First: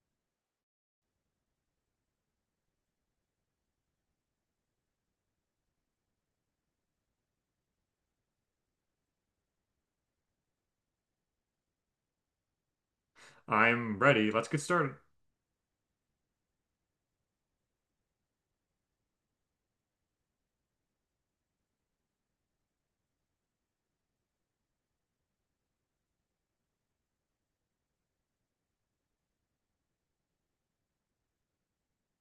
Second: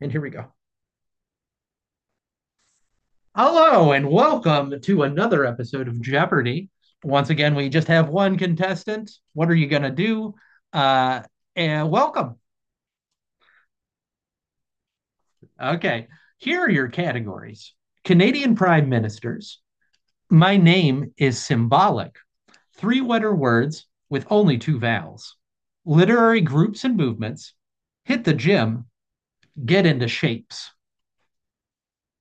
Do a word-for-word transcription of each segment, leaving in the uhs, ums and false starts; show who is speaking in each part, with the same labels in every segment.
Speaker 1: And here we go. Hello and welcome to another episode of Jeopardy. Once again, we just have one contestant. What are you going to do? Uh, and welcome.
Speaker 2: I'm ready. Let's get started.
Speaker 1: Okay. Here are your categories Canadian Prime Ministers. My name is symbolic. Three letter words with only two vowels. Literary groups and movements. Hit the gym. Get into shapes.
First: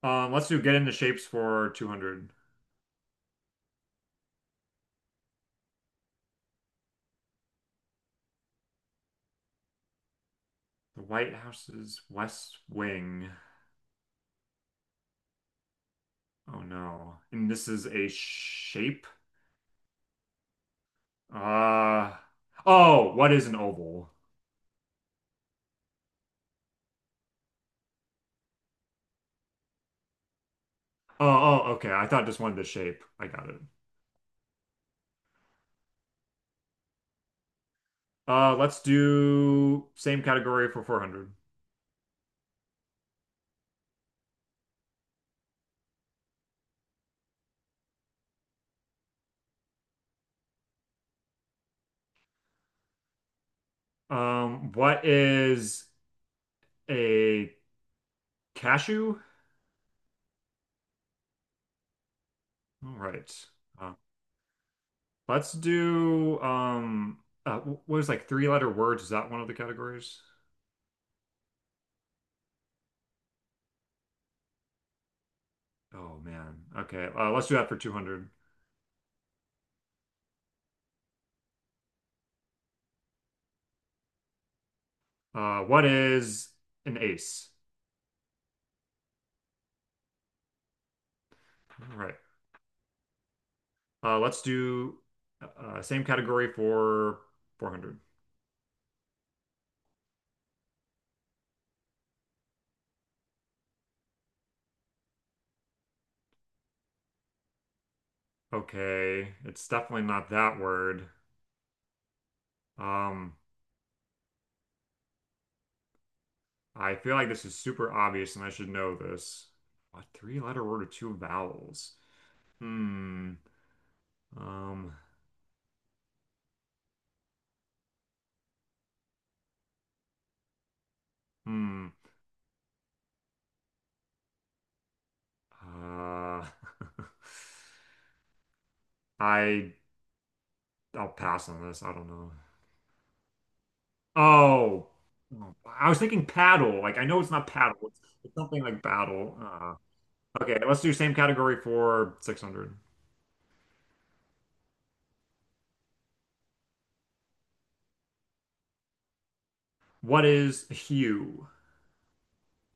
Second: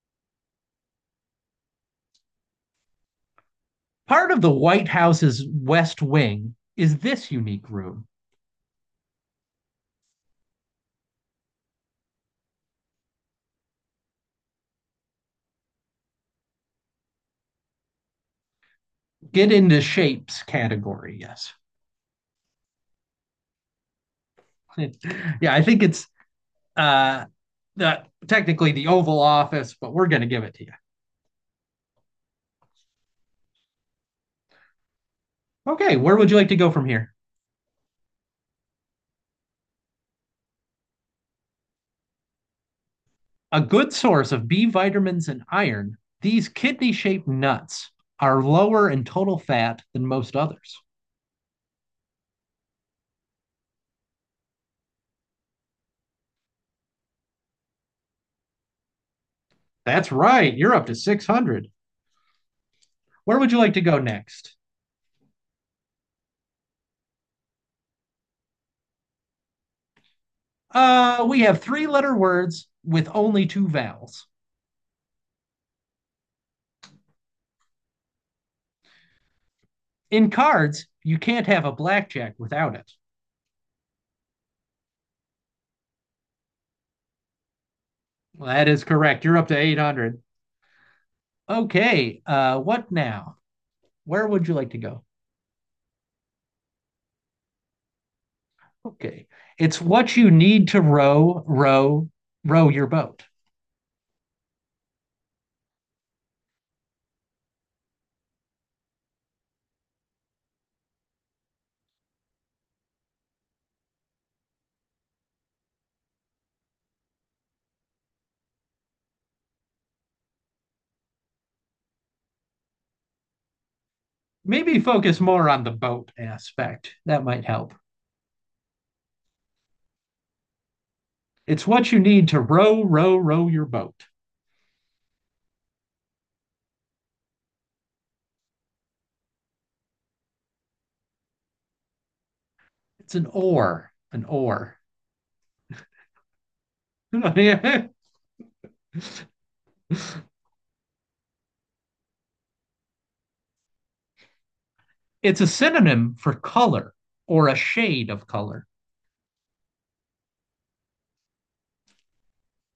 Speaker 2: Um, let's do get into shapes for two hundred.
Speaker 1: Part of the White House's West Wing is this unique room.
Speaker 2: The White House's West Wing. Oh no. And this is a shape?
Speaker 1: Get into shapes category. Yes.
Speaker 2: Uh, oh, what is an oval?
Speaker 1: Yeah, I think it's uh, the, technically the Oval Office, but we're going to give it to you.
Speaker 2: Oh, oh, okay. I thought just wanted the shape. I got it.
Speaker 1: Okay, where would you like to go from here?
Speaker 2: Uh, let's do same category for four hundred.
Speaker 1: A good source of B vitamins and iron, these kidney shaped nuts are lower in total fat than most others.
Speaker 2: Um, what is a cashew?
Speaker 1: That's right. You're up to six hundred.
Speaker 2: All right.
Speaker 1: Where would you like to
Speaker 2: Uh,
Speaker 1: go next?
Speaker 2: let's do um uh, what is like three letter words? Is that one of the categories?
Speaker 1: Uh, we have three letter words with only two vowels.
Speaker 2: Oh man. Okay. Uh, let's do that for two hundred.
Speaker 1: In cards, you can't have a blackjack without it.
Speaker 2: Uh, what is an ace?
Speaker 1: Well, that is correct. You're up to eight hundred.
Speaker 2: All right.
Speaker 1: Okay. Uh, what now?
Speaker 2: Uh,
Speaker 1: Where
Speaker 2: let's
Speaker 1: would you like to
Speaker 2: do
Speaker 1: go?
Speaker 2: uh, Same category for four hundred.
Speaker 1: Okay. It's what you need to row, row, row your boat.
Speaker 2: Okay. It's definitely not that word. Um, I feel like this is super obvious and I should know this. A three letter word with two vowels. Hmm.
Speaker 1: Maybe
Speaker 2: Um,
Speaker 1: focus more on the boat aspect. That might help. It's what
Speaker 2: hmm.
Speaker 1: you need to row, row, row your boat.
Speaker 2: Uh, I I'll pass on this. I don't know.
Speaker 1: It's an oar, an oar.
Speaker 2: Oh, oh, I was thinking paddle. Like I know it's not paddle.
Speaker 1: It's
Speaker 2: It's, it's something like battle. Uh, okay, let's do same category for six hundred.
Speaker 1: a synonym for color or a shade of color.
Speaker 2: What is hue?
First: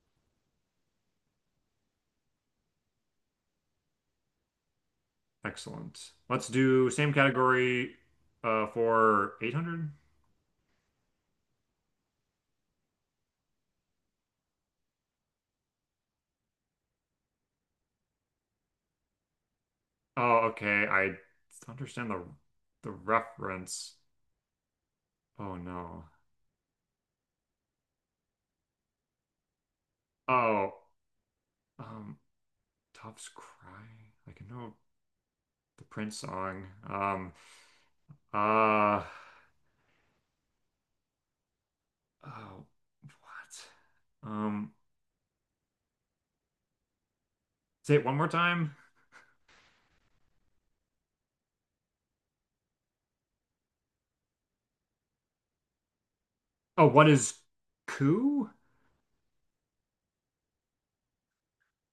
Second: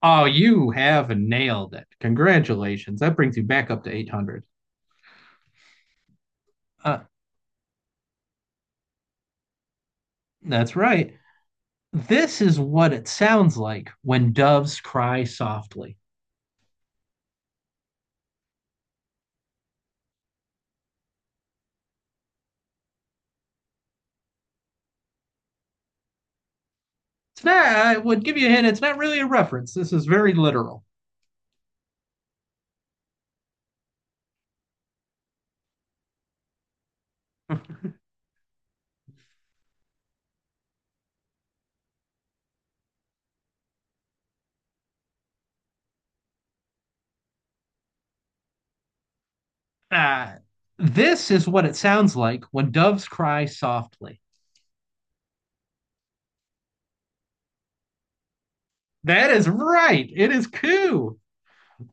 Speaker 1: Oh, you have nailed it. Congratulations. That brings you back up to eight hundred.
Speaker 2: Excellent. Let's do
Speaker 1: Uh,
Speaker 2: same category uh, for eight hundred.
Speaker 1: that's right. This is what it sounds like when doves cry softly.
Speaker 2: Oh, okay. I understand the the reference. Oh no.
Speaker 1: It's not, I would give you a hint, it's not really a reference. This is very
Speaker 2: Oh,
Speaker 1: literal.
Speaker 2: um, Doves Cry. I can know the Prince song. Um, uh, oh, what? Um. Say it one more time.
Speaker 1: uh, this is what it sounds like when doves cry softly.
Speaker 2: Oh, what is coup?
Speaker 1: That is right. It is coo.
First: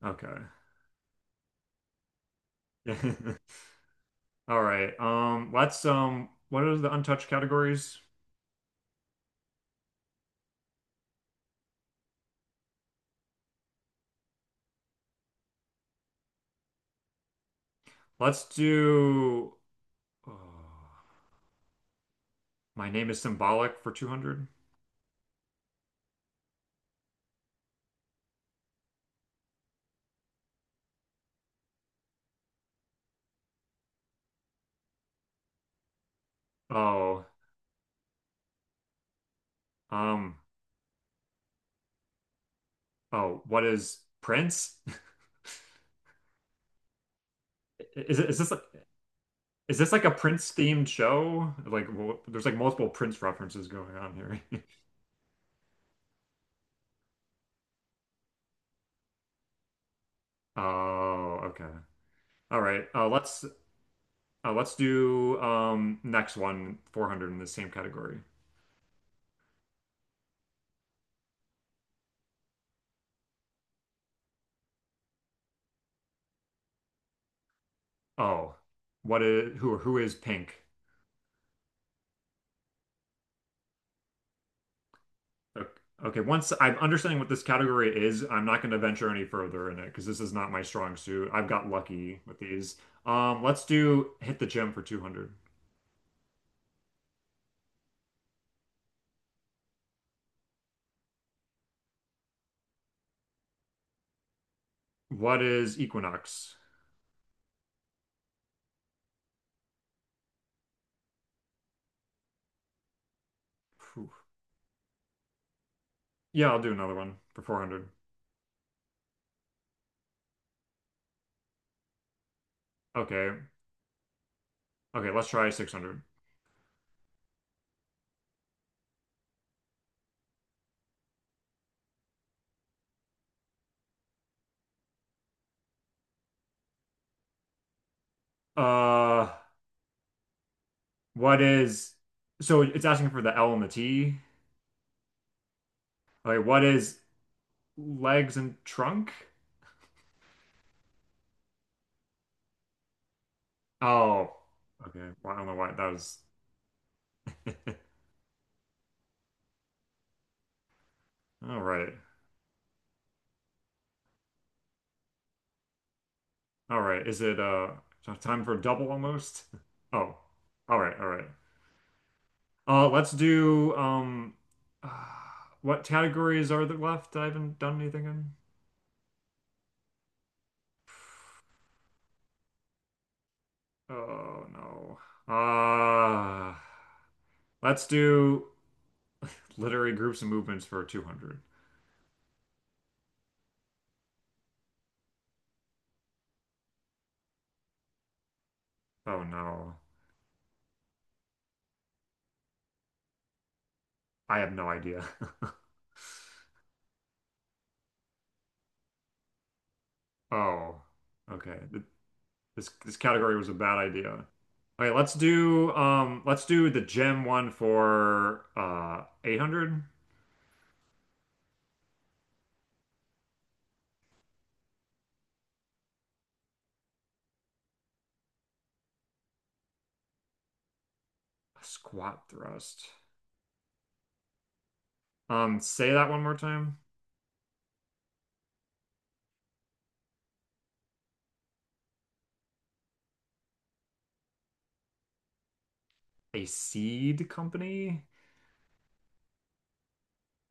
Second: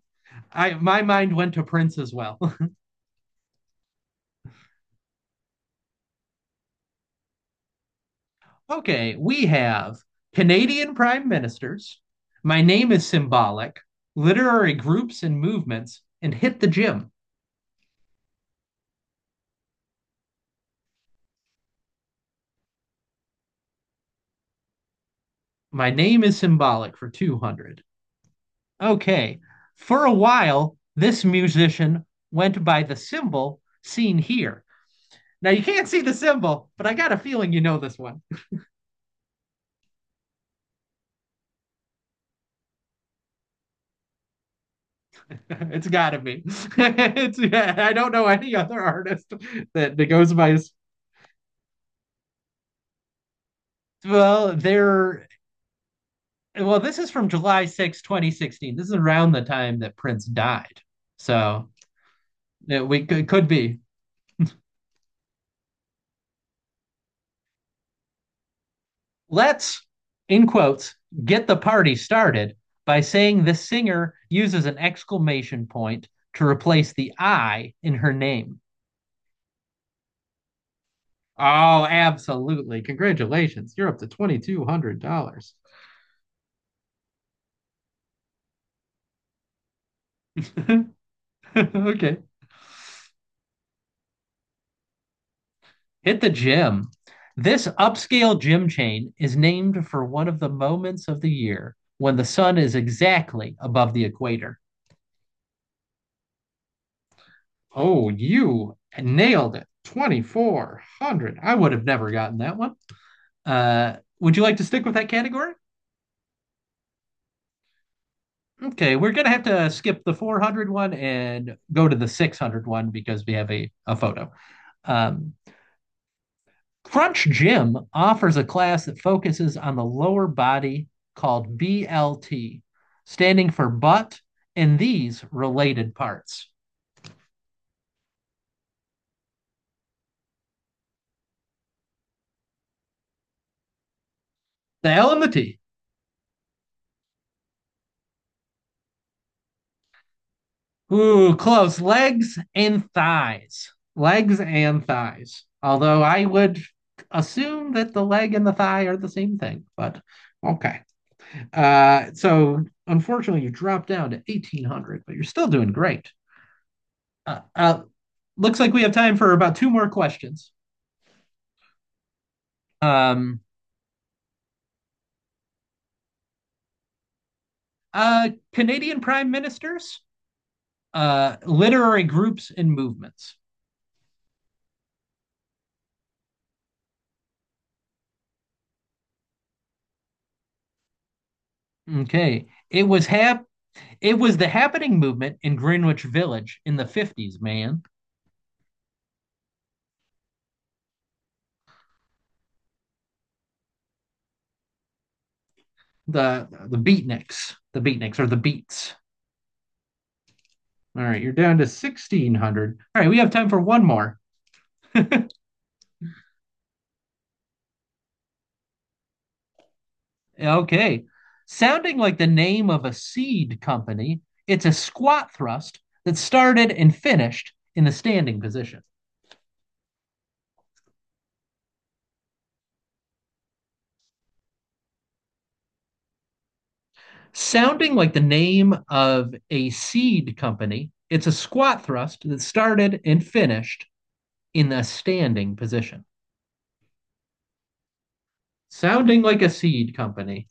Speaker 2: Okay.
Speaker 1: I My mind went to Prince as well.
Speaker 2: All right. Um, let's um what are the untouched categories?
Speaker 1: Okay, we have Canadian prime ministers. My name is symbolic. Literary groups and movements, and hit the gym.
Speaker 2: Let's do oh, my name is symbolic for two hundred.
Speaker 1: My name is symbolic for two hundred. Okay. For a while, this musician went by the symbol seen here. Now you can't see the symbol, but I got a
Speaker 2: Oh,
Speaker 1: feeling you know this one.
Speaker 2: um oh, what is Prince?
Speaker 1: It's got to be. It's, I don't
Speaker 2: Is
Speaker 1: know
Speaker 2: it? Is this
Speaker 1: any
Speaker 2: like
Speaker 1: other artist
Speaker 2: is this
Speaker 1: that,
Speaker 2: like
Speaker 1: that
Speaker 2: a
Speaker 1: goes by
Speaker 2: Prince
Speaker 1: his.
Speaker 2: themed show? Like wh- there's like multiple Prince references going on here.
Speaker 1: Well, there. Well, this is from July sixth, twenty sixteen. This is around the time that Prince died.
Speaker 2: Oh,
Speaker 1: So
Speaker 2: okay. All right.
Speaker 1: it, we
Speaker 2: Uh,
Speaker 1: it
Speaker 2: let's
Speaker 1: could be.
Speaker 2: Uh, let's do um next one, four hundred in the same category.
Speaker 1: Let's, in quotes, get the party started by saying the singer uses an exclamation point to replace the I in her
Speaker 2: Oh,
Speaker 1: name.
Speaker 2: what is who who is pink?
Speaker 1: Oh, absolutely. Congratulations. You're up to twenty-two hundred dollars.
Speaker 2: Okay, okay, once I'm understanding what this category is, I'm not going to venture any further in it because this is not my strong suit. I've got lucky
Speaker 1: Okay.
Speaker 2: with these. Um, let's do hit the gym for two hundred.
Speaker 1: Hit the gym. This upscale gym chain is named for one of the moments of the year when the sun is exactly above the equator.
Speaker 2: What is Equinox?
Speaker 1: Oh, you nailed it. twenty-four hundred. I would have never gotten that one. Uh,
Speaker 2: Phew.
Speaker 1: would you like to stick with that category?
Speaker 2: Yeah, I'll do another one for four hundred.
Speaker 1: Okay, we're gonna have to skip the four hundred one and go to the six hundred one because we
Speaker 2: Okay.
Speaker 1: have a, a photo.
Speaker 2: Okay, let's
Speaker 1: Um,
Speaker 2: try six hundred.
Speaker 1: Crunch Gym offers a class that focuses on the lower body called B L T, standing for butt and these related parts.
Speaker 2: Uh, what is So it's asking for the L and the T.
Speaker 1: The L and the T.
Speaker 2: Okay, what is legs and trunk?
Speaker 1: Ooh, close. Legs and thighs.
Speaker 2: Oh,
Speaker 1: Legs and
Speaker 2: okay. Well, I
Speaker 1: thighs.
Speaker 2: don't know why that
Speaker 1: Although
Speaker 2: was.
Speaker 1: I would assume that the leg and the thigh are the same thing, but okay.
Speaker 2: All right.
Speaker 1: Uh, so unfortunately, you dropped down to eighteen hundred, but you're still doing great.
Speaker 2: All right. Is it
Speaker 1: Uh,
Speaker 2: uh
Speaker 1: uh,
Speaker 2: time for
Speaker 1: looks like we
Speaker 2: double
Speaker 1: have time for
Speaker 2: almost?
Speaker 1: about two more
Speaker 2: Oh.
Speaker 1: questions.
Speaker 2: All right. All right. Uh, let's
Speaker 1: Um,
Speaker 2: do um uh, what categories are there left? I haven't done anything
Speaker 1: uh,
Speaker 2: in.
Speaker 1: Canadian prime ministers, uh, literary groups and movements.
Speaker 2: Oh no. Uh, let's do literary groups and movements for two hundred.
Speaker 1: Okay. It was half. It was the happening movement in Greenwich Village in the fifties, man.
Speaker 2: Oh no. I have no idea.
Speaker 1: The the beatniks, the beatniks or the beats.
Speaker 2: Oh.
Speaker 1: All right, you're down
Speaker 2: Okay.
Speaker 1: to
Speaker 2: The This
Speaker 1: sixteen hundred.
Speaker 2: this
Speaker 1: All right, we have
Speaker 2: category was
Speaker 1: time
Speaker 2: a
Speaker 1: for
Speaker 2: bad
Speaker 1: one more.
Speaker 2: idea. Okay, right, let's do um let's do the gem one for uh eight hundred
Speaker 1: Okay. Sounding like the name of a seed company, it's a squat thrust that started and finished in the standing position.
Speaker 2: squat thrust. Um say that one more time.
Speaker 1: Sounding like the name of a seed company, it's a squat thrust that started and finished in the standing position.
Speaker 2: A seed company?
Speaker 1: Sounding like a seed company.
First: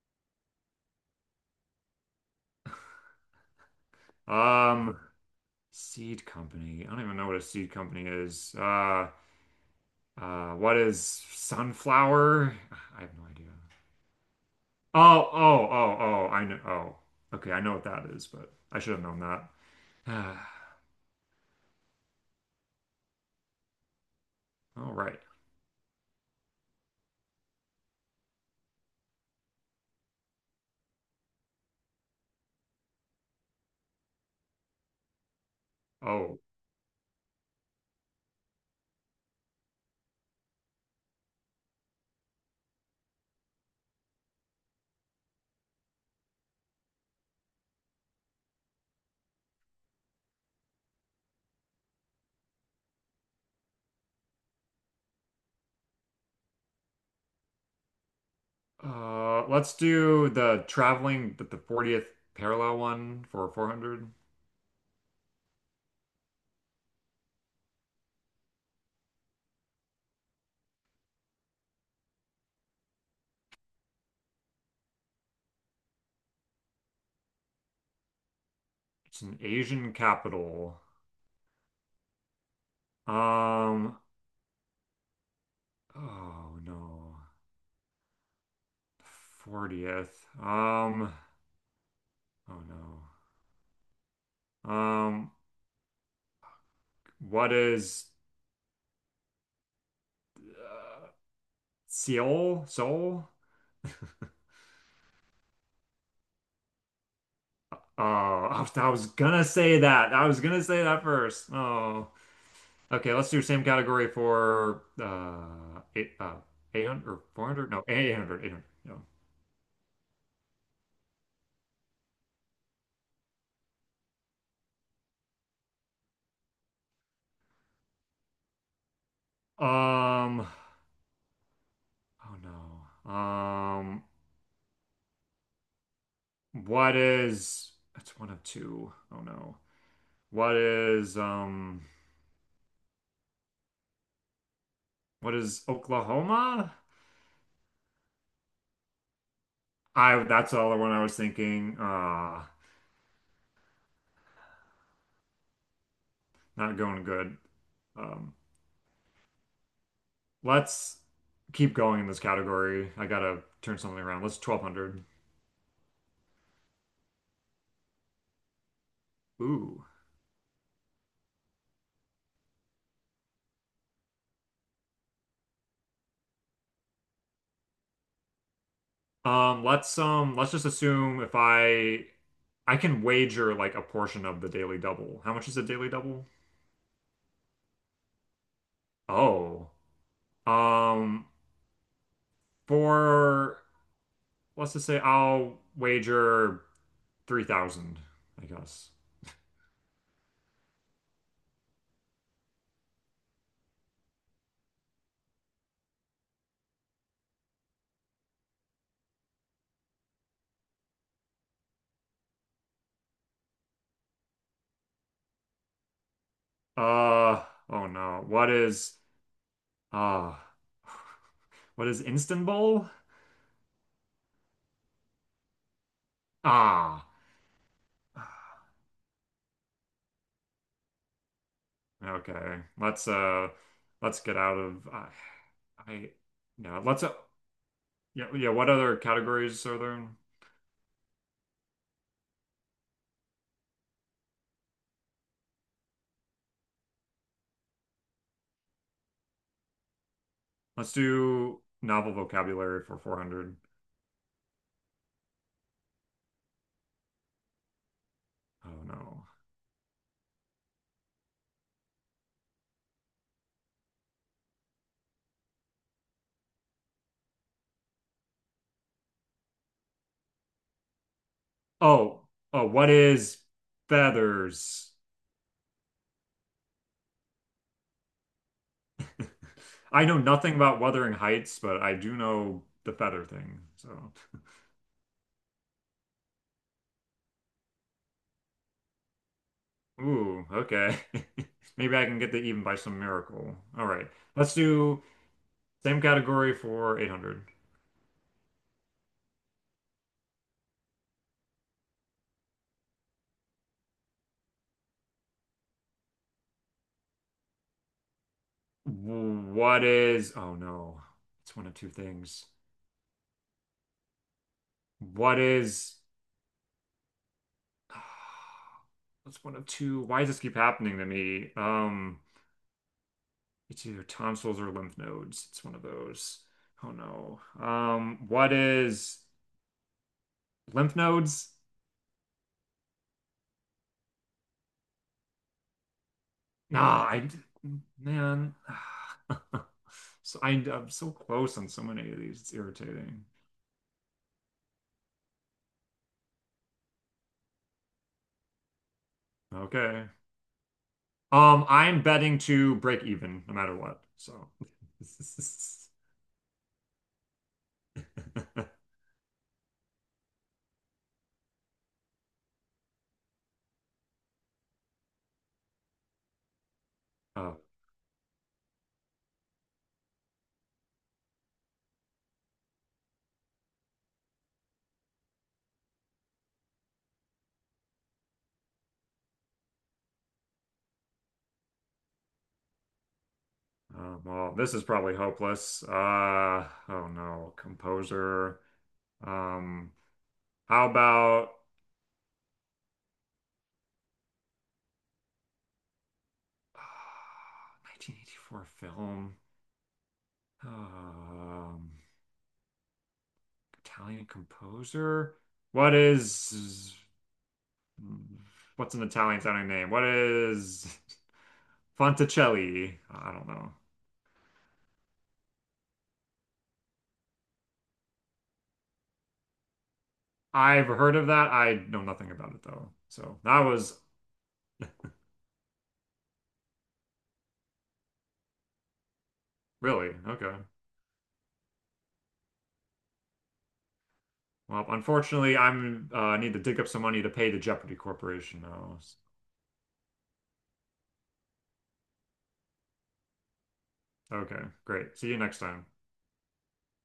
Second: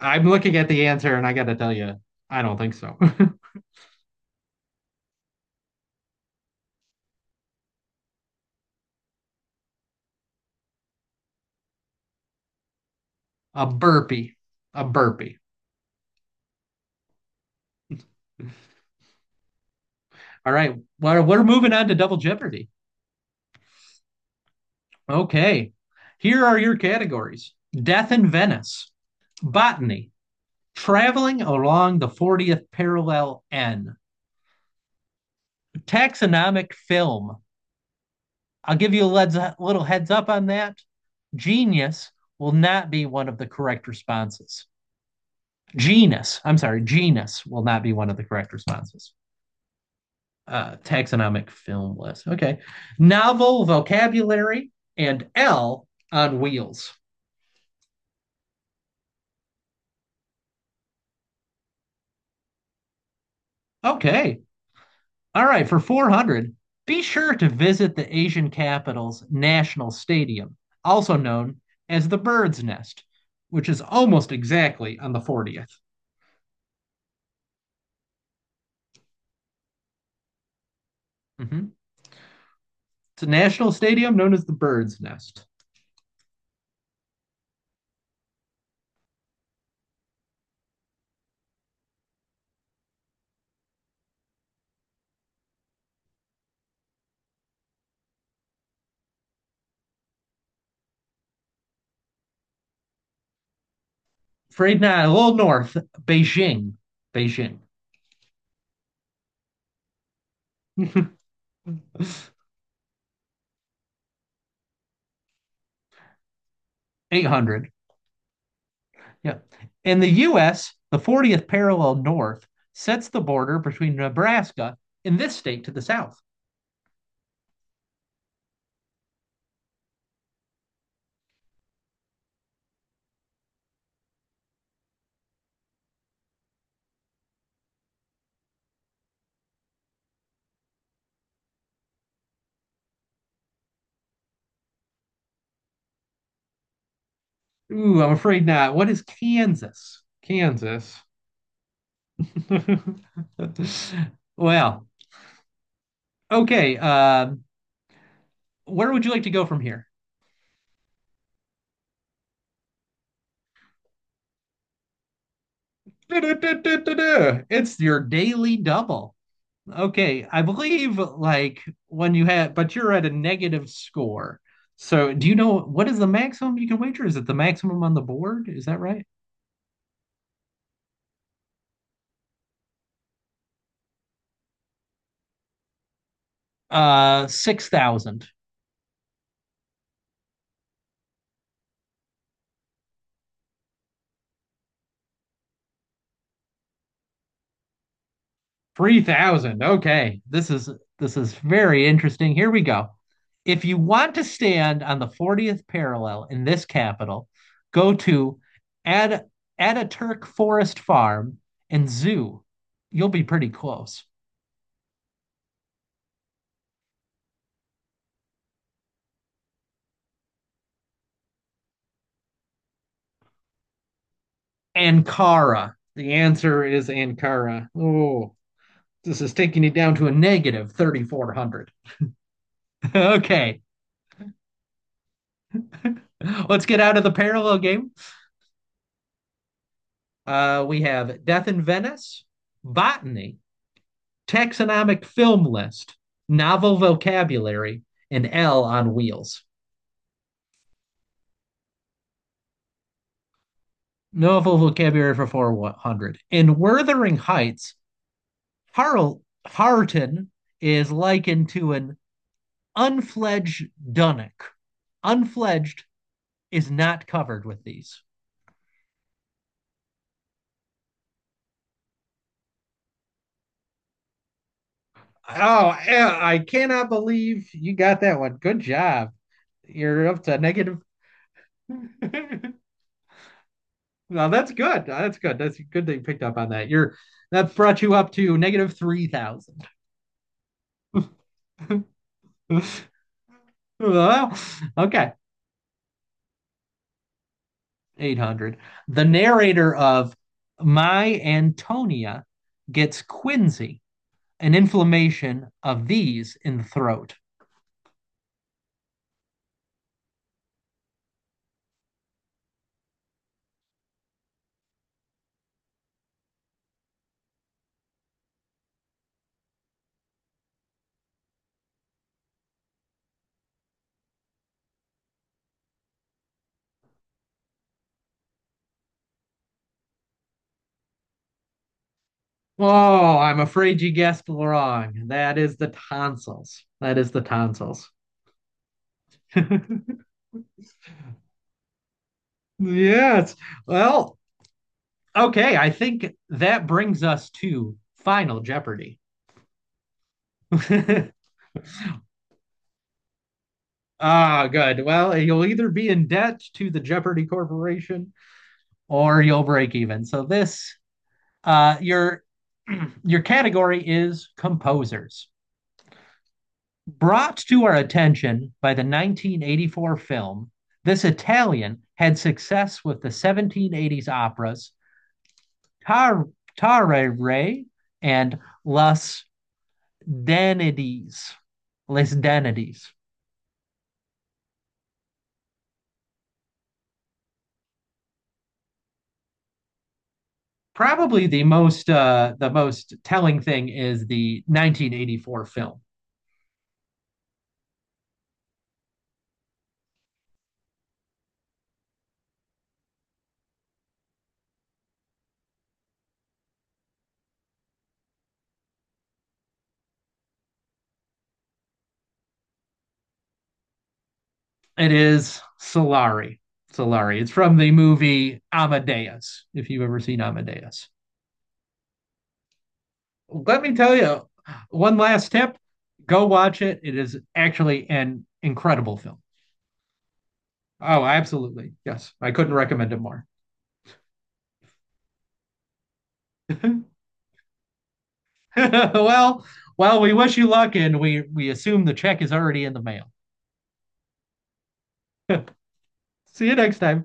Speaker 1: I'm looking at the answer and I got to tell you, I don't think so.
Speaker 2: Um Seed company. I don't even know what a seed company is. Uh uh what is sunflower? I have no idea.
Speaker 1: A burpee. A
Speaker 2: Oh,
Speaker 1: burpee.
Speaker 2: oh, oh, oh, I know. Oh. Okay, I know what that is, but I should have known that.
Speaker 1: All right. Well, we're moving on to Double Jeopardy.
Speaker 2: All right.
Speaker 1: Okay. Here are your categories Death in Venice, Botany, Traveling Along the fortieth Parallel N,
Speaker 2: Oh,
Speaker 1: Taxonomic Film. I'll give you a little heads up on that. Genius will not be one of the correct responses. Genus, I'm sorry, genus will not be one of the correct responses. Uh, taxonomic film list. Okay. Novel vocabulary and L on wheels.
Speaker 2: Uh, let's do the traveling the, the fortieth parallel one for four hundred.
Speaker 1: Okay. All right. For four hundred, be sure to visit the Asian capital's National Stadium, also known as the Bird's Nest, which is almost exactly on the fortieth.
Speaker 2: It's an Asian capital.
Speaker 1: Mhm. It's a national
Speaker 2: Um,
Speaker 1: stadium known as the Bird's Nest.
Speaker 2: oh no. fortieth. Um, oh no. Um, what is uh, Seoul? Seoul?
Speaker 1: Afraid not. A little north, Beijing. Beijing.
Speaker 2: Oh, I was I was gonna say that. I was gonna say that first. Oh. Okay, let's do same category for uh eight uh eight hundred or
Speaker 1: eight hundred.
Speaker 2: four hundred? No, eight hundred.
Speaker 1: Yeah. In the U S, the fortieth parallel north sets the border between Nebraska and this state to the south.
Speaker 2: Um, oh no. Um, what is, that's one of two. Oh no. What is, um, what is Oklahoma?
Speaker 1: Ooh, I'm afraid not. What is Kansas?
Speaker 2: I, that's the other one
Speaker 1: Kansas.
Speaker 2: I was thinking. Uh,
Speaker 1: Well, okay.
Speaker 2: not going good.
Speaker 1: Um,
Speaker 2: Um,
Speaker 1: where would you like to go from here?
Speaker 2: let's keep going in this category. I gotta turn something around. Let's twelve hundred.
Speaker 1: It's your daily double.
Speaker 2: Ooh.
Speaker 1: Okay, I believe like when you had, but you're at a negative score. So, do you know what is the maximum you can wager? Is it the maximum on the board? Is that right?
Speaker 2: Um, let's, um, let's just assume if I, I can wager like a portion of the daily double. How much is a daily double?
Speaker 1: Uh, six thousand.
Speaker 2: Oh. Um, For let's just say I'll wager three thousand, I guess.
Speaker 1: Three thousand. Okay. This is this is very interesting. Here we go. If you want to stand on the fortieth parallel in this capital, go to Ad Ataturk Forest Farm and Zoo. You'll be pretty close.
Speaker 2: Uh, oh no. What is uh what is Istanbul?
Speaker 1: Ankara. The answer is
Speaker 2: Ah.
Speaker 1: Ankara. Oh, this is taking you down to a negative thirty-four hundred.
Speaker 2: Okay. Let's uh
Speaker 1: Okay.
Speaker 2: let's get out of I I
Speaker 1: Let's get
Speaker 2: No,
Speaker 1: out of
Speaker 2: let's
Speaker 1: the
Speaker 2: uh,
Speaker 1: parallel game.
Speaker 2: yeah, yeah, what other categories are there?
Speaker 1: Uh, we have Death in Venice, Botany, Taxonomic Film List, Novel Vocabulary, and L on Wheels.
Speaker 2: Let's do novel vocabulary for four hundred.
Speaker 1: Novel Vocabulary for four hundred. In Wuthering Heights,
Speaker 2: Oh
Speaker 1: Harl-
Speaker 2: no.
Speaker 1: Harton is likened to an unfledged dunnock. Unfledged is not covered with these.
Speaker 2: Oh, oh, what is feathers?
Speaker 1: Oh, yeah, I cannot believe you got that one. Good job.
Speaker 2: I
Speaker 1: You're
Speaker 2: know
Speaker 1: up to
Speaker 2: nothing
Speaker 1: negative.
Speaker 2: about Wuthering Heights, but I do know the feather thing. So,
Speaker 1: Well, that's good. That's good. That's good that you picked up on that. You're That brought you up to negative three thousand.
Speaker 2: ooh, okay. Maybe I can get that even by some miracle. All right.
Speaker 1: Well,
Speaker 2: Let's do
Speaker 1: okay,
Speaker 2: same category for eight hundred.
Speaker 1: eight hundred. The narrator of My Antonia gets quinsy, an inflammation of these in the throat.
Speaker 2: What is, oh no, it's one of two things. What is, That's one of two. Why does this keep happening to me? Um, it's either tonsils or lymph nodes. It's one of those. Oh no. Um, what is lymph nodes?
Speaker 1: Oh, I'm afraid you guessed wrong. That is the tonsils. That
Speaker 2: Nah,
Speaker 1: is
Speaker 2: I
Speaker 1: the
Speaker 2: d-
Speaker 1: tonsils.
Speaker 2: man. So I, I'm so close on so many of these. It's irritating.
Speaker 1: Yes. Well, okay, I think that brings us to Final Jeopardy.
Speaker 2: Okay. Um, I'm betting to break even no matter what.
Speaker 1: Ah,
Speaker 2: So.
Speaker 1: good. Well, you'll either be in debt to the Jeopardy Corporation or you'll break even. So this uh your your category is composers. Brought
Speaker 2: Oh,
Speaker 1: to our attention by the nineteen eighty-four film, this Italian had success with the seventeen eighties operas Tar- Tare and Las danities, les danities.
Speaker 2: um, well, this is probably hopeless. Uh, oh no, composer. Um, how
Speaker 1: Probably the
Speaker 2: about
Speaker 1: most uh, the most telling thing is the nineteen eighty-four film.
Speaker 2: uh, nineteen eighty-four film? Um, Italian composer. What is? Mm. What's an Italian sounding name? What is Fonticelli? I don't know.
Speaker 1: It is Solari. Solari. It's from the movie Amadeus. If you've ever seen
Speaker 2: I've
Speaker 1: Amadeus,
Speaker 2: heard of that. I know nothing about it though. So that
Speaker 1: let me tell
Speaker 2: was
Speaker 1: you one last tip: go watch it. It is actually an incredible film.
Speaker 2: really okay.
Speaker 1: Oh, absolutely. Yes. I couldn't recommend it more.
Speaker 2: Well, unfortunately, I'm uh, need to dig up some money to pay the Jeopardy Corporation now.
Speaker 1: Well, well, we wish you luck and we we assume the check is already in the mail.
Speaker 2: Okay, great. See you next time.
Speaker 1: See you next time.